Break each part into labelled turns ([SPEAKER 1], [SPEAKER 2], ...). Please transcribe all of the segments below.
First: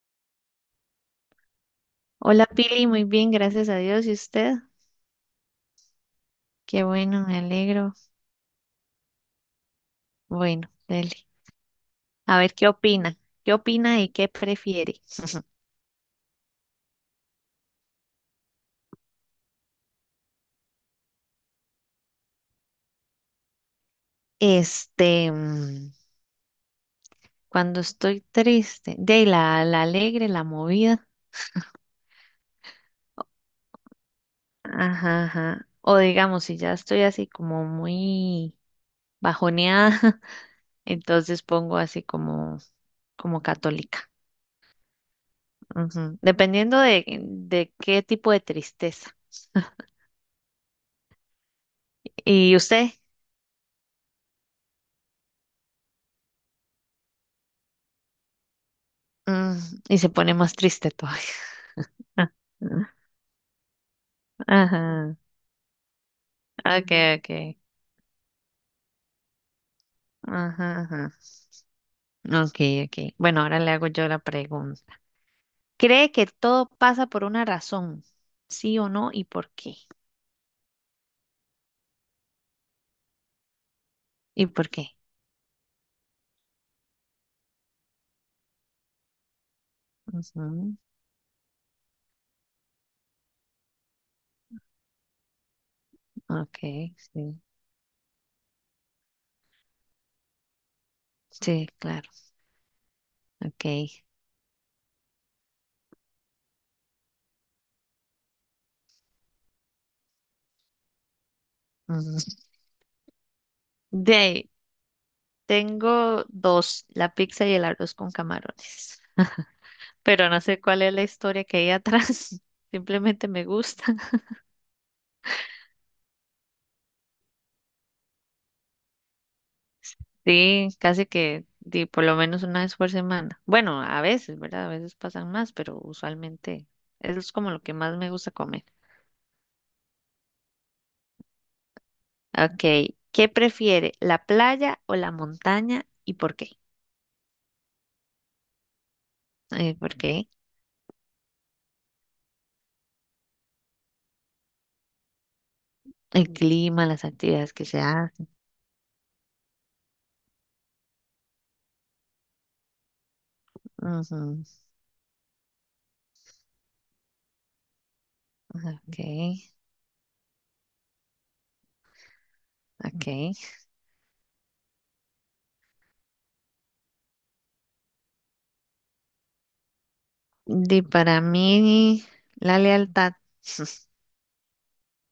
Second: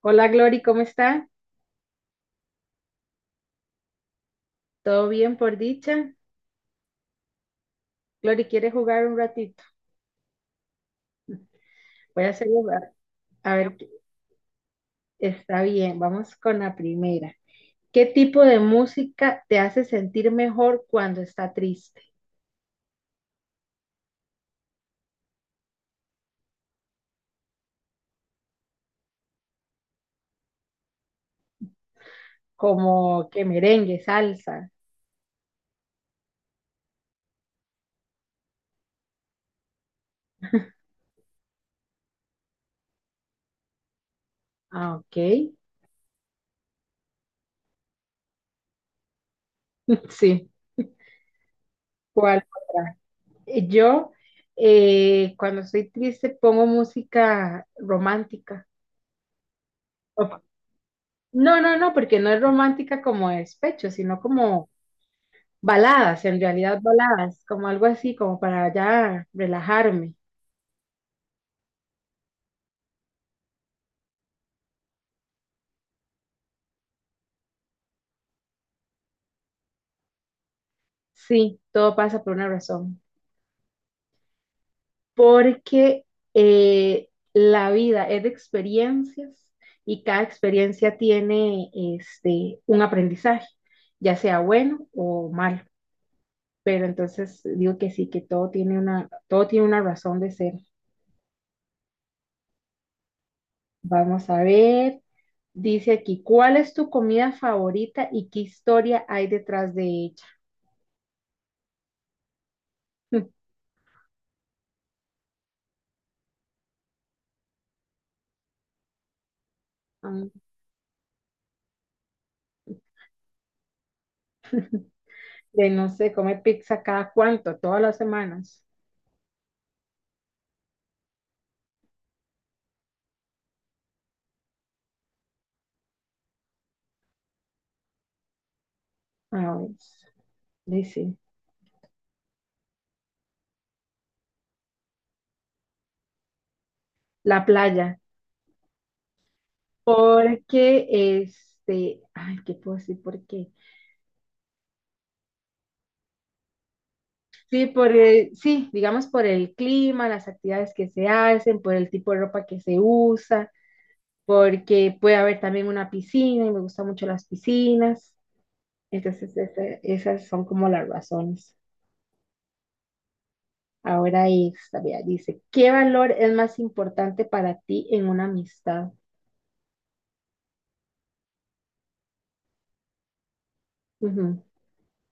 [SPEAKER 1] Hola Glory, ¿cómo está?
[SPEAKER 2] Hola Pili, muy bien, gracias a Dios. ¿Y usted?
[SPEAKER 1] ¿Todo bien por dicha?
[SPEAKER 2] Qué bueno, me alegro.
[SPEAKER 1] Glory, ¿quiere jugar un ratito?
[SPEAKER 2] Bueno, dele.
[SPEAKER 1] Voy a
[SPEAKER 2] A
[SPEAKER 1] hacer
[SPEAKER 2] ver, ¿qué opina? ¿Qué
[SPEAKER 1] a ver, qué-
[SPEAKER 2] opina y qué prefiere?
[SPEAKER 1] está bien, vamos con la primera. ¿Qué tipo de música te hace sentir mejor cuando está triste?
[SPEAKER 2] Este, mm, cuando estoy triste, de la alegre, la movida.
[SPEAKER 1] Como que merengue, salsa.
[SPEAKER 2] Ajá, ajá. O digamos, si ya estoy así como muy bajoneada, entonces pongo así como católica.
[SPEAKER 1] Ah, ok.
[SPEAKER 2] Ujú. Dependiendo de qué tipo de tristeza.
[SPEAKER 1] Sí. ¿Cuál
[SPEAKER 2] ¿Y usted?
[SPEAKER 1] otra? Yo, cuando estoy triste, pongo música romántica.
[SPEAKER 2] Mm, y se pone
[SPEAKER 1] O-
[SPEAKER 2] más triste todavía.
[SPEAKER 1] No, no, no, porque no
[SPEAKER 2] Ah,
[SPEAKER 1] es romántica como despecho, sino como
[SPEAKER 2] ajá.
[SPEAKER 1] baladas, en realidad
[SPEAKER 2] Okay,
[SPEAKER 1] baladas,
[SPEAKER 2] okay.
[SPEAKER 1] como algo así, como para ya relajarme.
[SPEAKER 2] Ajá, ajá. Okay, okay. Bueno, ahora le hago yo la pregunta. ¿Cree que todo pasa por una razón? ¿Sí o no? ¿Y por qué?
[SPEAKER 1] Sí, todo pasa por una razón.
[SPEAKER 2] ¿Y por qué?
[SPEAKER 1] Porque la vida es de experiencias y cada
[SPEAKER 2] Ujú,
[SPEAKER 1] experiencia tiene un aprendizaje, ya sea bueno o malo. Pero
[SPEAKER 2] okay, sí.
[SPEAKER 1] entonces digo que sí, que todo tiene una razón de ser.
[SPEAKER 2] Sí, claro. Okay.
[SPEAKER 1] Vamos a ver. Dice aquí, ¿cuál es tu comida favorita y qué historia hay detrás de ella?
[SPEAKER 2] Ujú. De ahí, tengo dos, la pizza y el arroz con camarones. Pero no sé cuál es la historia que hay atrás. Simplemente me gusta.
[SPEAKER 1] De no sé, comer pizza cada cuánto, todas las semanas.
[SPEAKER 2] Sí, casi que di, por lo menos una vez por semana. Bueno, a veces, ¿verdad? A veces pasan más, pero usualmente eso es como lo que más me gusta comer.
[SPEAKER 1] Ah, pues, sí, sí.
[SPEAKER 2] Ok, ¿qué prefiere, la playa o la montaña y por qué?
[SPEAKER 1] La playa.
[SPEAKER 2] ¿Por qué?
[SPEAKER 1] Porque, ay, ¿qué puedo decir? ¿Por qué?
[SPEAKER 2] El clima, las actividades que
[SPEAKER 1] Sí,
[SPEAKER 2] se
[SPEAKER 1] por
[SPEAKER 2] hacen.
[SPEAKER 1] el- sí, digamos por el clima, las actividades que se hacen, por el tipo de ropa que se usa,
[SPEAKER 2] Ujú,
[SPEAKER 1] porque puede haber también una piscina y me gustan mucho las piscinas.
[SPEAKER 2] ok,
[SPEAKER 1] Entonces, ese- esas son como las razones.
[SPEAKER 2] ok.
[SPEAKER 1] Ahora esta, vea, dice, ¿qué valor es más importante para ti en una amistad?
[SPEAKER 2] Di, para mí, la lealtad.
[SPEAKER 1] Ujú,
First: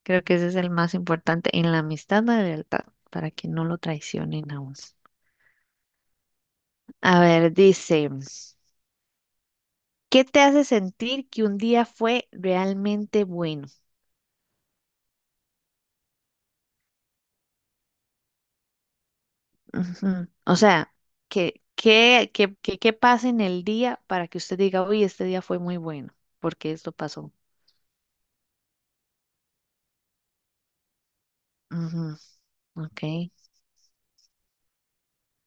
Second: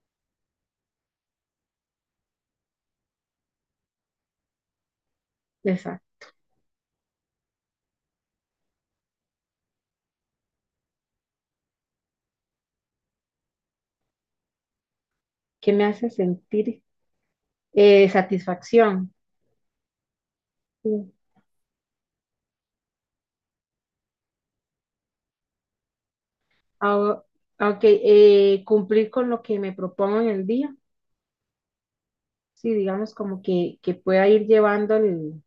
[SPEAKER 2] Creo que ese es el más importante en la amistad, la lealtad, para que no lo traicionen a uno.
[SPEAKER 1] exacto.
[SPEAKER 2] A ver, dice. ¿Qué te hace sentir que un día fue realmente bueno?
[SPEAKER 1] Que me hace sentir satisfacción.
[SPEAKER 2] Ujú. O sea,
[SPEAKER 1] Sí.
[SPEAKER 2] ¿qué pasa en el día para que usted diga, uy, este día fue muy bueno, porque esto
[SPEAKER 1] Ahora,
[SPEAKER 2] pasó?
[SPEAKER 1] ok, cumplir con lo que me propongo en el día.
[SPEAKER 2] Ujú,
[SPEAKER 1] Sí,
[SPEAKER 2] ok.
[SPEAKER 1] digamos como que pueda ir llevando el-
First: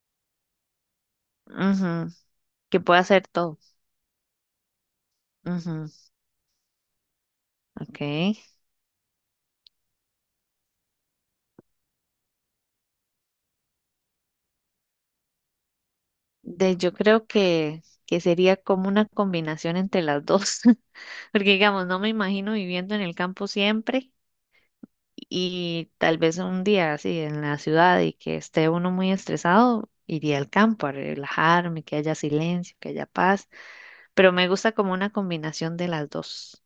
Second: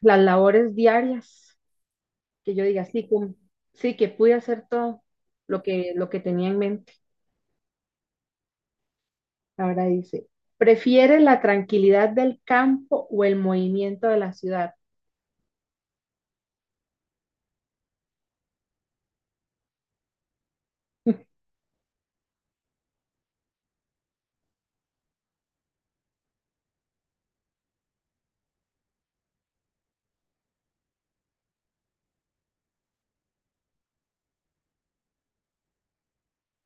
[SPEAKER 1] las labores diarias,
[SPEAKER 2] Ujú,
[SPEAKER 1] que yo
[SPEAKER 2] que
[SPEAKER 1] diga,
[SPEAKER 2] pueda
[SPEAKER 1] sí,
[SPEAKER 2] hacer
[SPEAKER 1] cum-
[SPEAKER 2] todo.
[SPEAKER 1] sí, que pude hacer todo
[SPEAKER 2] Ujú,
[SPEAKER 1] lo que tenía en mente.
[SPEAKER 2] ok.
[SPEAKER 1] Ahora dice, ¿prefiere la tranquilidad del campo o el movimiento de la ciudad?
[SPEAKER 2] De, yo creo que sería como una combinación entre las dos, porque digamos, no me imagino viviendo en el campo siempre. Y tal vez un día así en la ciudad y que esté uno muy estresado, iría al campo a relajarme, que haya silencio, que haya paz, pero me gusta como una combinación de las dos.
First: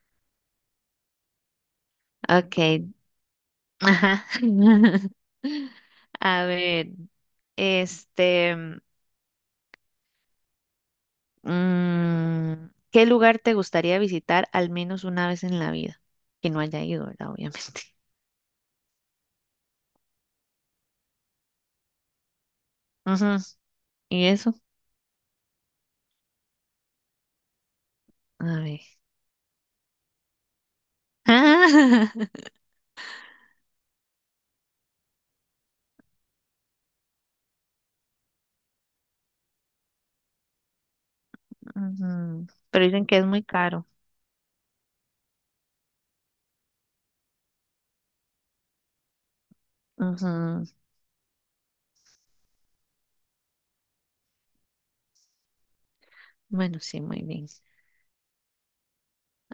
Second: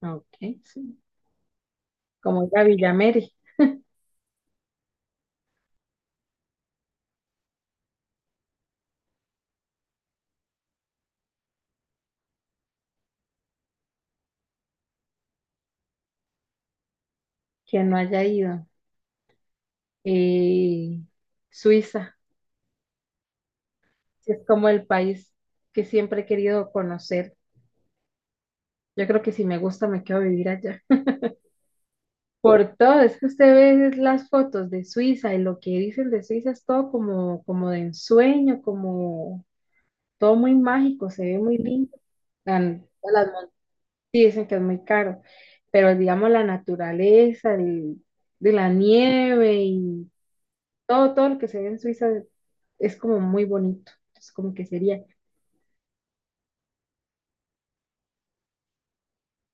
[SPEAKER 1] Ok, sí. Como ir
[SPEAKER 2] Ok,
[SPEAKER 1] a Villamere,
[SPEAKER 2] ajá. A ver, este, mm, ¿qué lugar te gustaría visitar al menos una vez en la vida? Que no haya ido, ¿verdad? Obviamente.
[SPEAKER 1] que no haya ido. Eh, Suiza.
[SPEAKER 2] Ujú. ¿Y
[SPEAKER 1] Sí, es
[SPEAKER 2] eso?
[SPEAKER 1] como el país que siempre he querido conocer.
[SPEAKER 2] A ver.
[SPEAKER 1] Yo creo que si me gusta, me quedo a vivir allá. Por todo, es que usted ve las fotos de Suiza y lo que dicen de Suiza es todo como, como de ensueño, como todo muy mágico, se ve muy lindo.
[SPEAKER 2] Ujú. Pero
[SPEAKER 1] Tan-
[SPEAKER 2] dicen que
[SPEAKER 1] Las
[SPEAKER 2] es muy
[SPEAKER 1] montañas
[SPEAKER 2] caro.
[SPEAKER 1] dicen que es muy caro, pero digamos la naturaleza, el- de la nieve y
[SPEAKER 2] Ujú.
[SPEAKER 1] todo, todo lo que se ve en Suiza es como muy bonito. Es como que sería
[SPEAKER 2] Bueno, sí, muy bien.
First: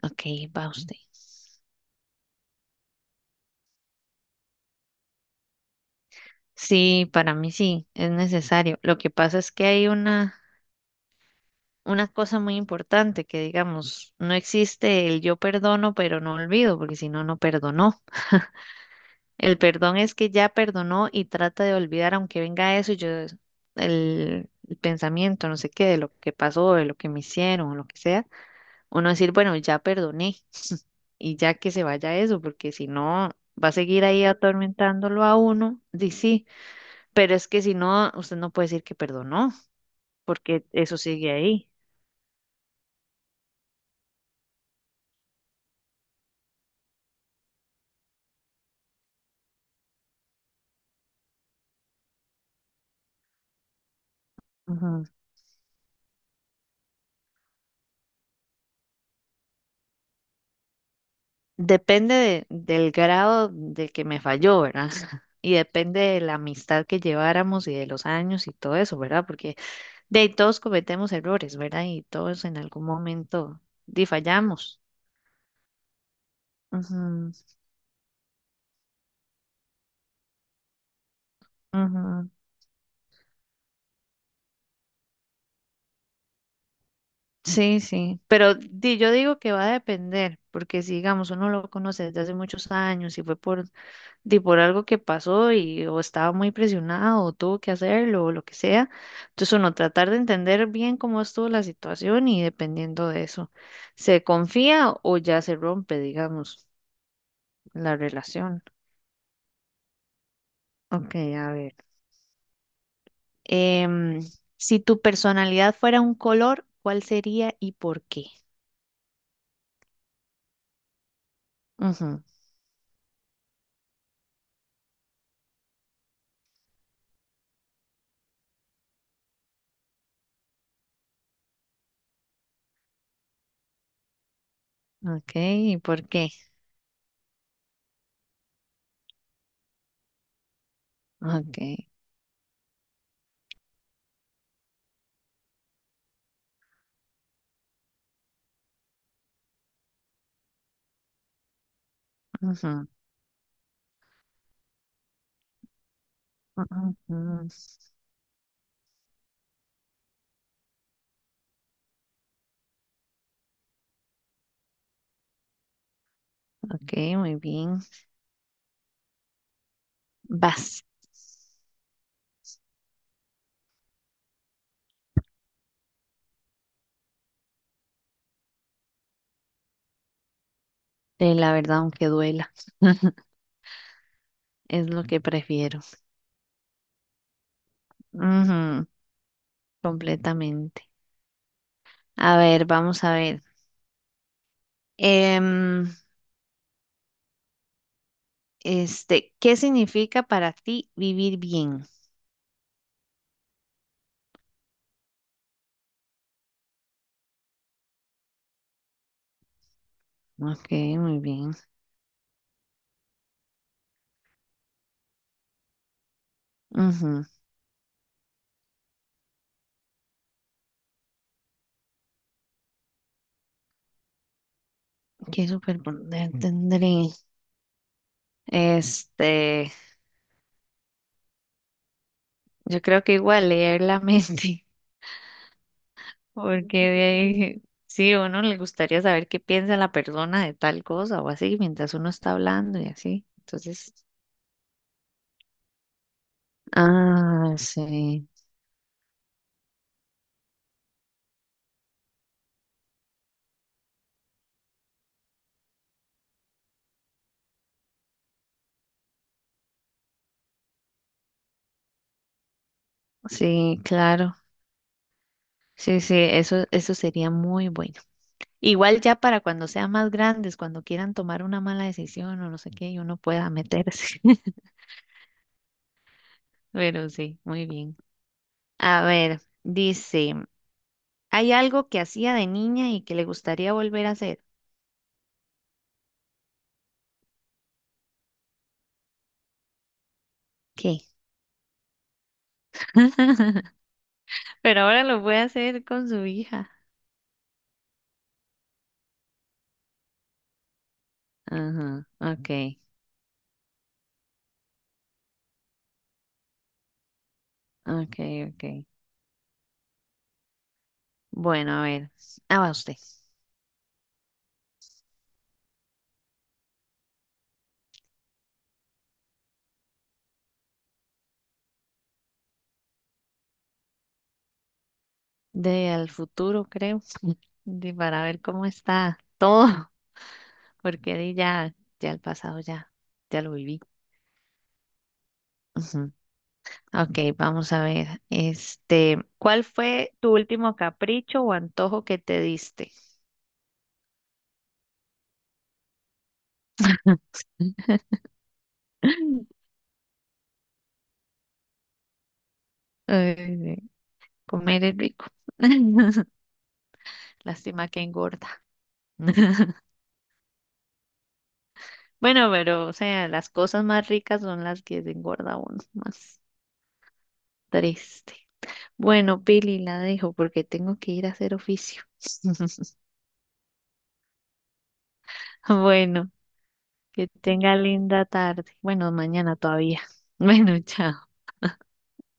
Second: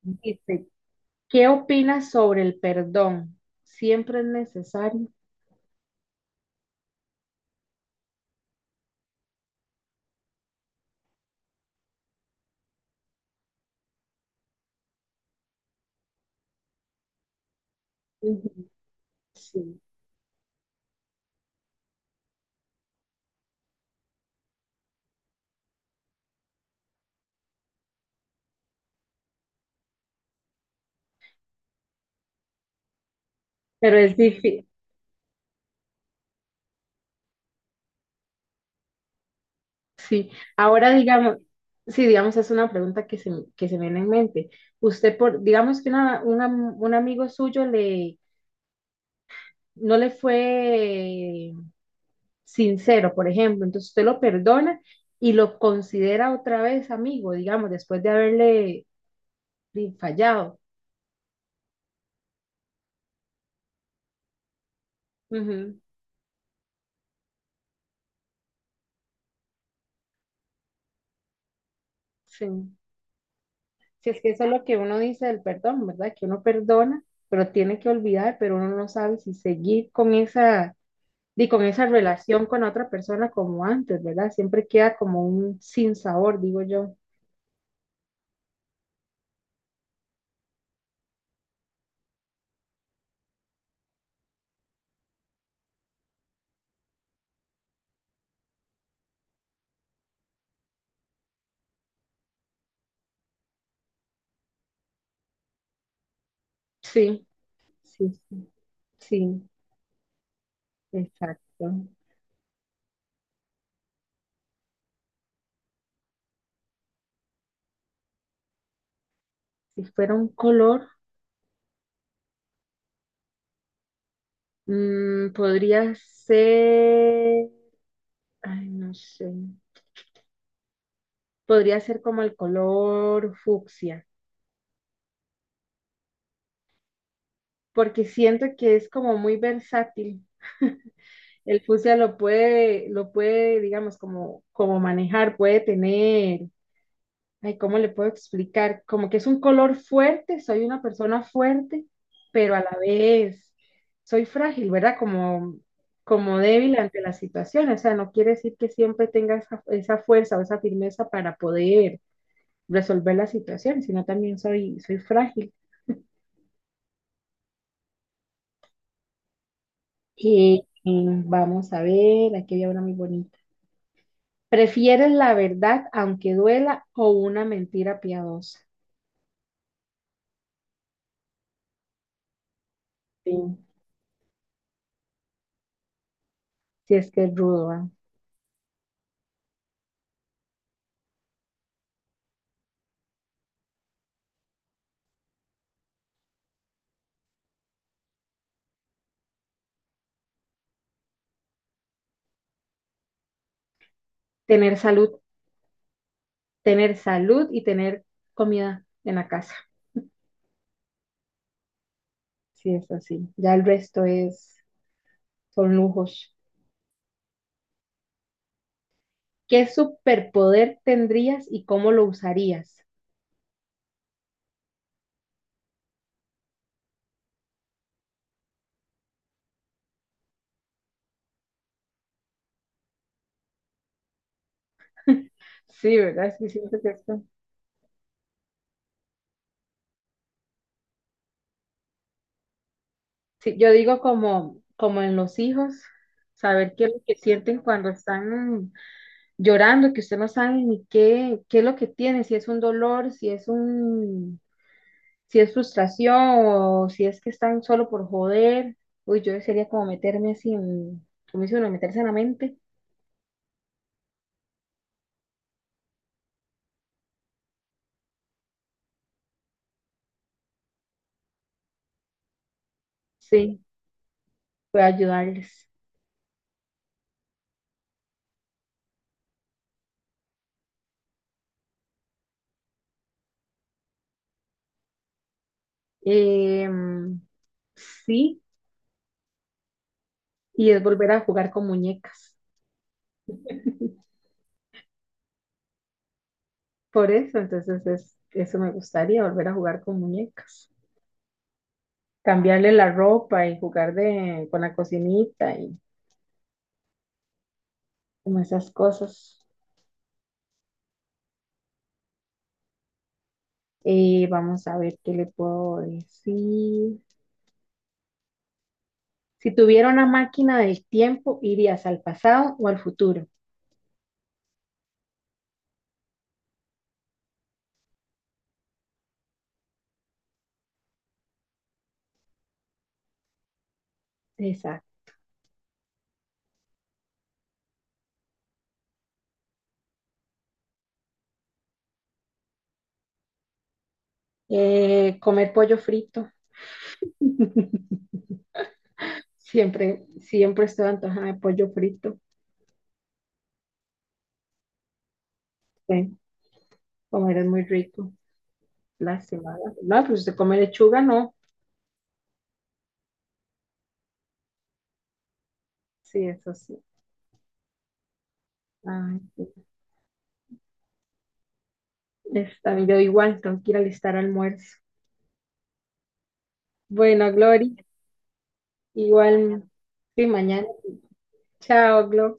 [SPEAKER 2] Ok, va usted.
[SPEAKER 1] ¿qué opinas sobre el perdón? ¿Siempre es necesario?
[SPEAKER 2] Sí, para mí sí, es necesario. Lo que pasa es que hay una cosa muy importante que digamos, no existe el yo perdono, pero no olvido, porque si no, no perdonó.
[SPEAKER 1] Ujú,
[SPEAKER 2] El
[SPEAKER 1] sí.
[SPEAKER 2] perdón es que ya perdonó y trata de olvidar, aunque venga eso, y yo el pensamiento, no sé qué, de lo que pasó, de lo que me hicieron, o lo que sea, uno decir, bueno, ya perdoné y ya que se vaya eso, porque si no, va a
[SPEAKER 1] Pero
[SPEAKER 2] seguir
[SPEAKER 1] es
[SPEAKER 2] ahí
[SPEAKER 1] difícil,
[SPEAKER 2] atormentándolo a uno, di sí, pero es que si no, usted no puede decir que perdonó,
[SPEAKER 1] sí.
[SPEAKER 2] porque
[SPEAKER 1] Ahora
[SPEAKER 2] eso sigue
[SPEAKER 1] digamos,
[SPEAKER 2] ahí.
[SPEAKER 1] sí, digamos, es una pregunta que se me viene en mente. Usted, por, digamos que una- un amigo suyo le, no le fue sincero, por ejemplo, entonces usted lo perdona
[SPEAKER 2] Ujú.
[SPEAKER 1] y lo considera otra vez amigo, digamos, después de haberle di, fallado.
[SPEAKER 2] Depende del grado de que me falló, ¿verdad? Y
[SPEAKER 1] Ujú,
[SPEAKER 2] depende de la amistad que lleváramos y de los años y todo eso, ¿verdad? Porque de ahí todos cometemos errores, ¿verdad? Y todos
[SPEAKER 1] sí.
[SPEAKER 2] en algún momento di
[SPEAKER 1] Si es que eso es lo que
[SPEAKER 2] fallamos.
[SPEAKER 1] uno dice del perdón, ¿verdad? Que uno perdona,
[SPEAKER 2] Ujú,
[SPEAKER 1] pero tiene que olvidar, pero uno no sabe si seguir con esa, y con esa
[SPEAKER 2] ujú.
[SPEAKER 1] relación con otra persona como antes, ¿verdad? Siempre queda como un sinsabor, digo yo.
[SPEAKER 2] Sí, sí, pero di- yo digo que va a depender, porque si digamos uno lo conoce desde hace muchos años y fue por, di, por algo que pasó y o estaba muy presionado o tuvo que hacerlo o lo que sea, entonces uno tratar de entender bien cómo estuvo la situación y dependiendo de eso, se confía o ya se rompe, digamos,
[SPEAKER 1] Sí,
[SPEAKER 2] la
[SPEAKER 1] sí, sí,
[SPEAKER 2] relación.
[SPEAKER 1] sí,
[SPEAKER 2] Ok, a ver.
[SPEAKER 1] exacto.
[SPEAKER 2] em, si tu personalidad fuera un color, ¿cuál sería y por qué?
[SPEAKER 1] Si fuera un color,
[SPEAKER 2] Ujú,
[SPEAKER 1] mm, podría ser, ay, no sé, podría ser como el color fucsia,
[SPEAKER 2] ok, ¿y por qué?
[SPEAKER 1] porque siento que es como muy versátil.
[SPEAKER 2] Ok.
[SPEAKER 1] El fucsia lo puede, digamos, como, como manejar, puede tener, ay, ¿cómo le puedo explicar? Como que es un color fuerte, soy una persona fuerte, pero a la
[SPEAKER 2] Ujú,
[SPEAKER 1] vez soy frágil, ¿verdad? Como, como débil
[SPEAKER 2] ujú.
[SPEAKER 1] ante las
[SPEAKER 2] Ujú.
[SPEAKER 1] situaciones, o sea, no quiere decir que siempre tenga esa, esa fuerza o esa firmeza para poder resolver la situación, sino también soy, soy frágil.
[SPEAKER 2] Ok, muy bien. Vas.
[SPEAKER 1] Y vamos a ver, aquí había una muy bonita. ¿Prefieres la verdad aunque duela o una mentira piadosa?
[SPEAKER 2] La verdad, aunque duela,
[SPEAKER 1] Sí.
[SPEAKER 2] es lo que prefiero.
[SPEAKER 1] Si es que es rudo, ¿va?
[SPEAKER 2] Ujú, completamente. A ver, vamos a ver. Em, ¿Qué significa para ti vivir bien?
[SPEAKER 1] Tener salud, tener salud y tener comida en la casa.
[SPEAKER 2] Ok, muy bien.
[SPEAKER 1] Sí es así. Ya el resto es, son lujos.
[SPEAKER 2] Ujú.
[SPEAKER 1] ¿Qué superpoder tendrías y cómo lo usarías?
[SPEAKER 2] ¿Qué superpoder tendré? Este, yo creo que igual leer la mente.
[SPEAKER 1] Sí, ¿verdad? Es que
[SPEAKER 2] Porque
[SPEAKER 1] siento que
[SPEAKER 2] de
[SPEAKER 1] esto.
[SPEAKER 2] ahí, sí, a uno le gustaría saber qué piensa la persona de tal cosa o así, mientras uno está hablando y así.
[SPEAKER 1] Sí, yo
[SPEAKER 2] Entonces,
[SPEAKER 1] digo como, como en los hijos, saber qué es lo que
[SPEAKER 2] ah,
[SPEAKER 1] sienten cuando
[SPEAKER 2] sí,
[SPEAKER 1] están llorando, que usted no sabe ni qué, qué es lo que tiene, si es un dolor, si es un, si es frustración o si es que están solo por joder. Uy, yo sería como meterme así en, como dice uno, meterse en la mente.
[SPEAKER 2] sí, claro. Sí, sí, eso sería muy bueno. Igual ya para cuando sean más grandes, cuando quieran tomar una mala decisión o no sé qué, y uno pueda
[SPEAKER 1] Sí,
[SPEAKER 2] meterse.
[SPEAKER 1] puedo ayudarles.
[SPEAKER 2] Pero sí, muy bien. A ver, dice, ¿hay algo que hacía de niña y que le gustaría volver a hacer?
[SPEAKER 1] Em, sí, y es
[SPEAKER 2] ¿Qué?
[SPEAKER 1] volver a jugar con muñecas.
[SPEAKER 2] Pero ahora lo voy a hacer con su hija.
[SPEAKER 1] Por eso, entonces es, eso me gustaría, volver a jugar con muñecas.
[SPEAKER 2] Ajá,
[SPEAKER 1] Cambiarle
[SPEAKER 2] ok,
[SPEAKER 1] la ropa y jugar de, con la cocinita y
[SPEAKER 2] ok,
[SPEAKER 1] como
[SPEAKER 2] ok.
[SPEAKER 1] esas cosas.
[SPEAKER 2] Bueno, a ver, ah, va usted.
[SPEAKER 1] Vamos a ver qué le puedo decir. Si tuviera una máquina del tiempo, ¿irías al pasado o al futuro?
[SPEAKER 2] De al futuro, creo, de para ver cómo está todo, porque de ya, ya el pasado ya, ya lo viví.
[SPEAKER 1] Exacto.
[SPEAKER 2] Ujú. Ok, vamos a ver, ¿cuál fue tu último capricho o antojo que te diste?
[SPEAKER 1] Comer pollo frito. Siempre, siempre estoy antojada de pollo frito.
[SPEAKER 2] Ay, comer es rico.
[SPEAKER 1] Sí, comer es muy
[SPEAKER 2] Lástima que
[SPEAKER 1] rico.
[SPEAKER 2] engorda.
[SPEAKER 1] Lástima. ¿Verdad? No, pues se come lechuga, no.
[SPEAKER 2] Bueno, pero, o sea, las cosas más ricas son las que engorda uno
[SPEAKER 1] Sí,
[SPEAKER 2] más.
[SPEAKER 1] eso sí.
[SPEAKER 2] Triste.
[SPEAKER 1] Ay,
[SPEAKER 2] Bueno,
[SPEAKER 1] sí.
[SPEAKER 2] Pili, la dejo porque tengo que ir a hacer oficio.
[SPEAKER 1] Está, bien, yo igual tengo que ir a alistar almuerzo.
[SPEAKER 2] Bueno, que
[SPEAKER 1] Bueno, Glory,
[SPEAKER 2] tenga linda tarde. Bueno, mañana
[SPEAKER 1] igual,
[SPEAKER 2] todavía.
[SPEAKER 1] sí, mañana.
[SPEAKER 2] Bueno, chao.
[SPEAKER 1] Chao, Glory.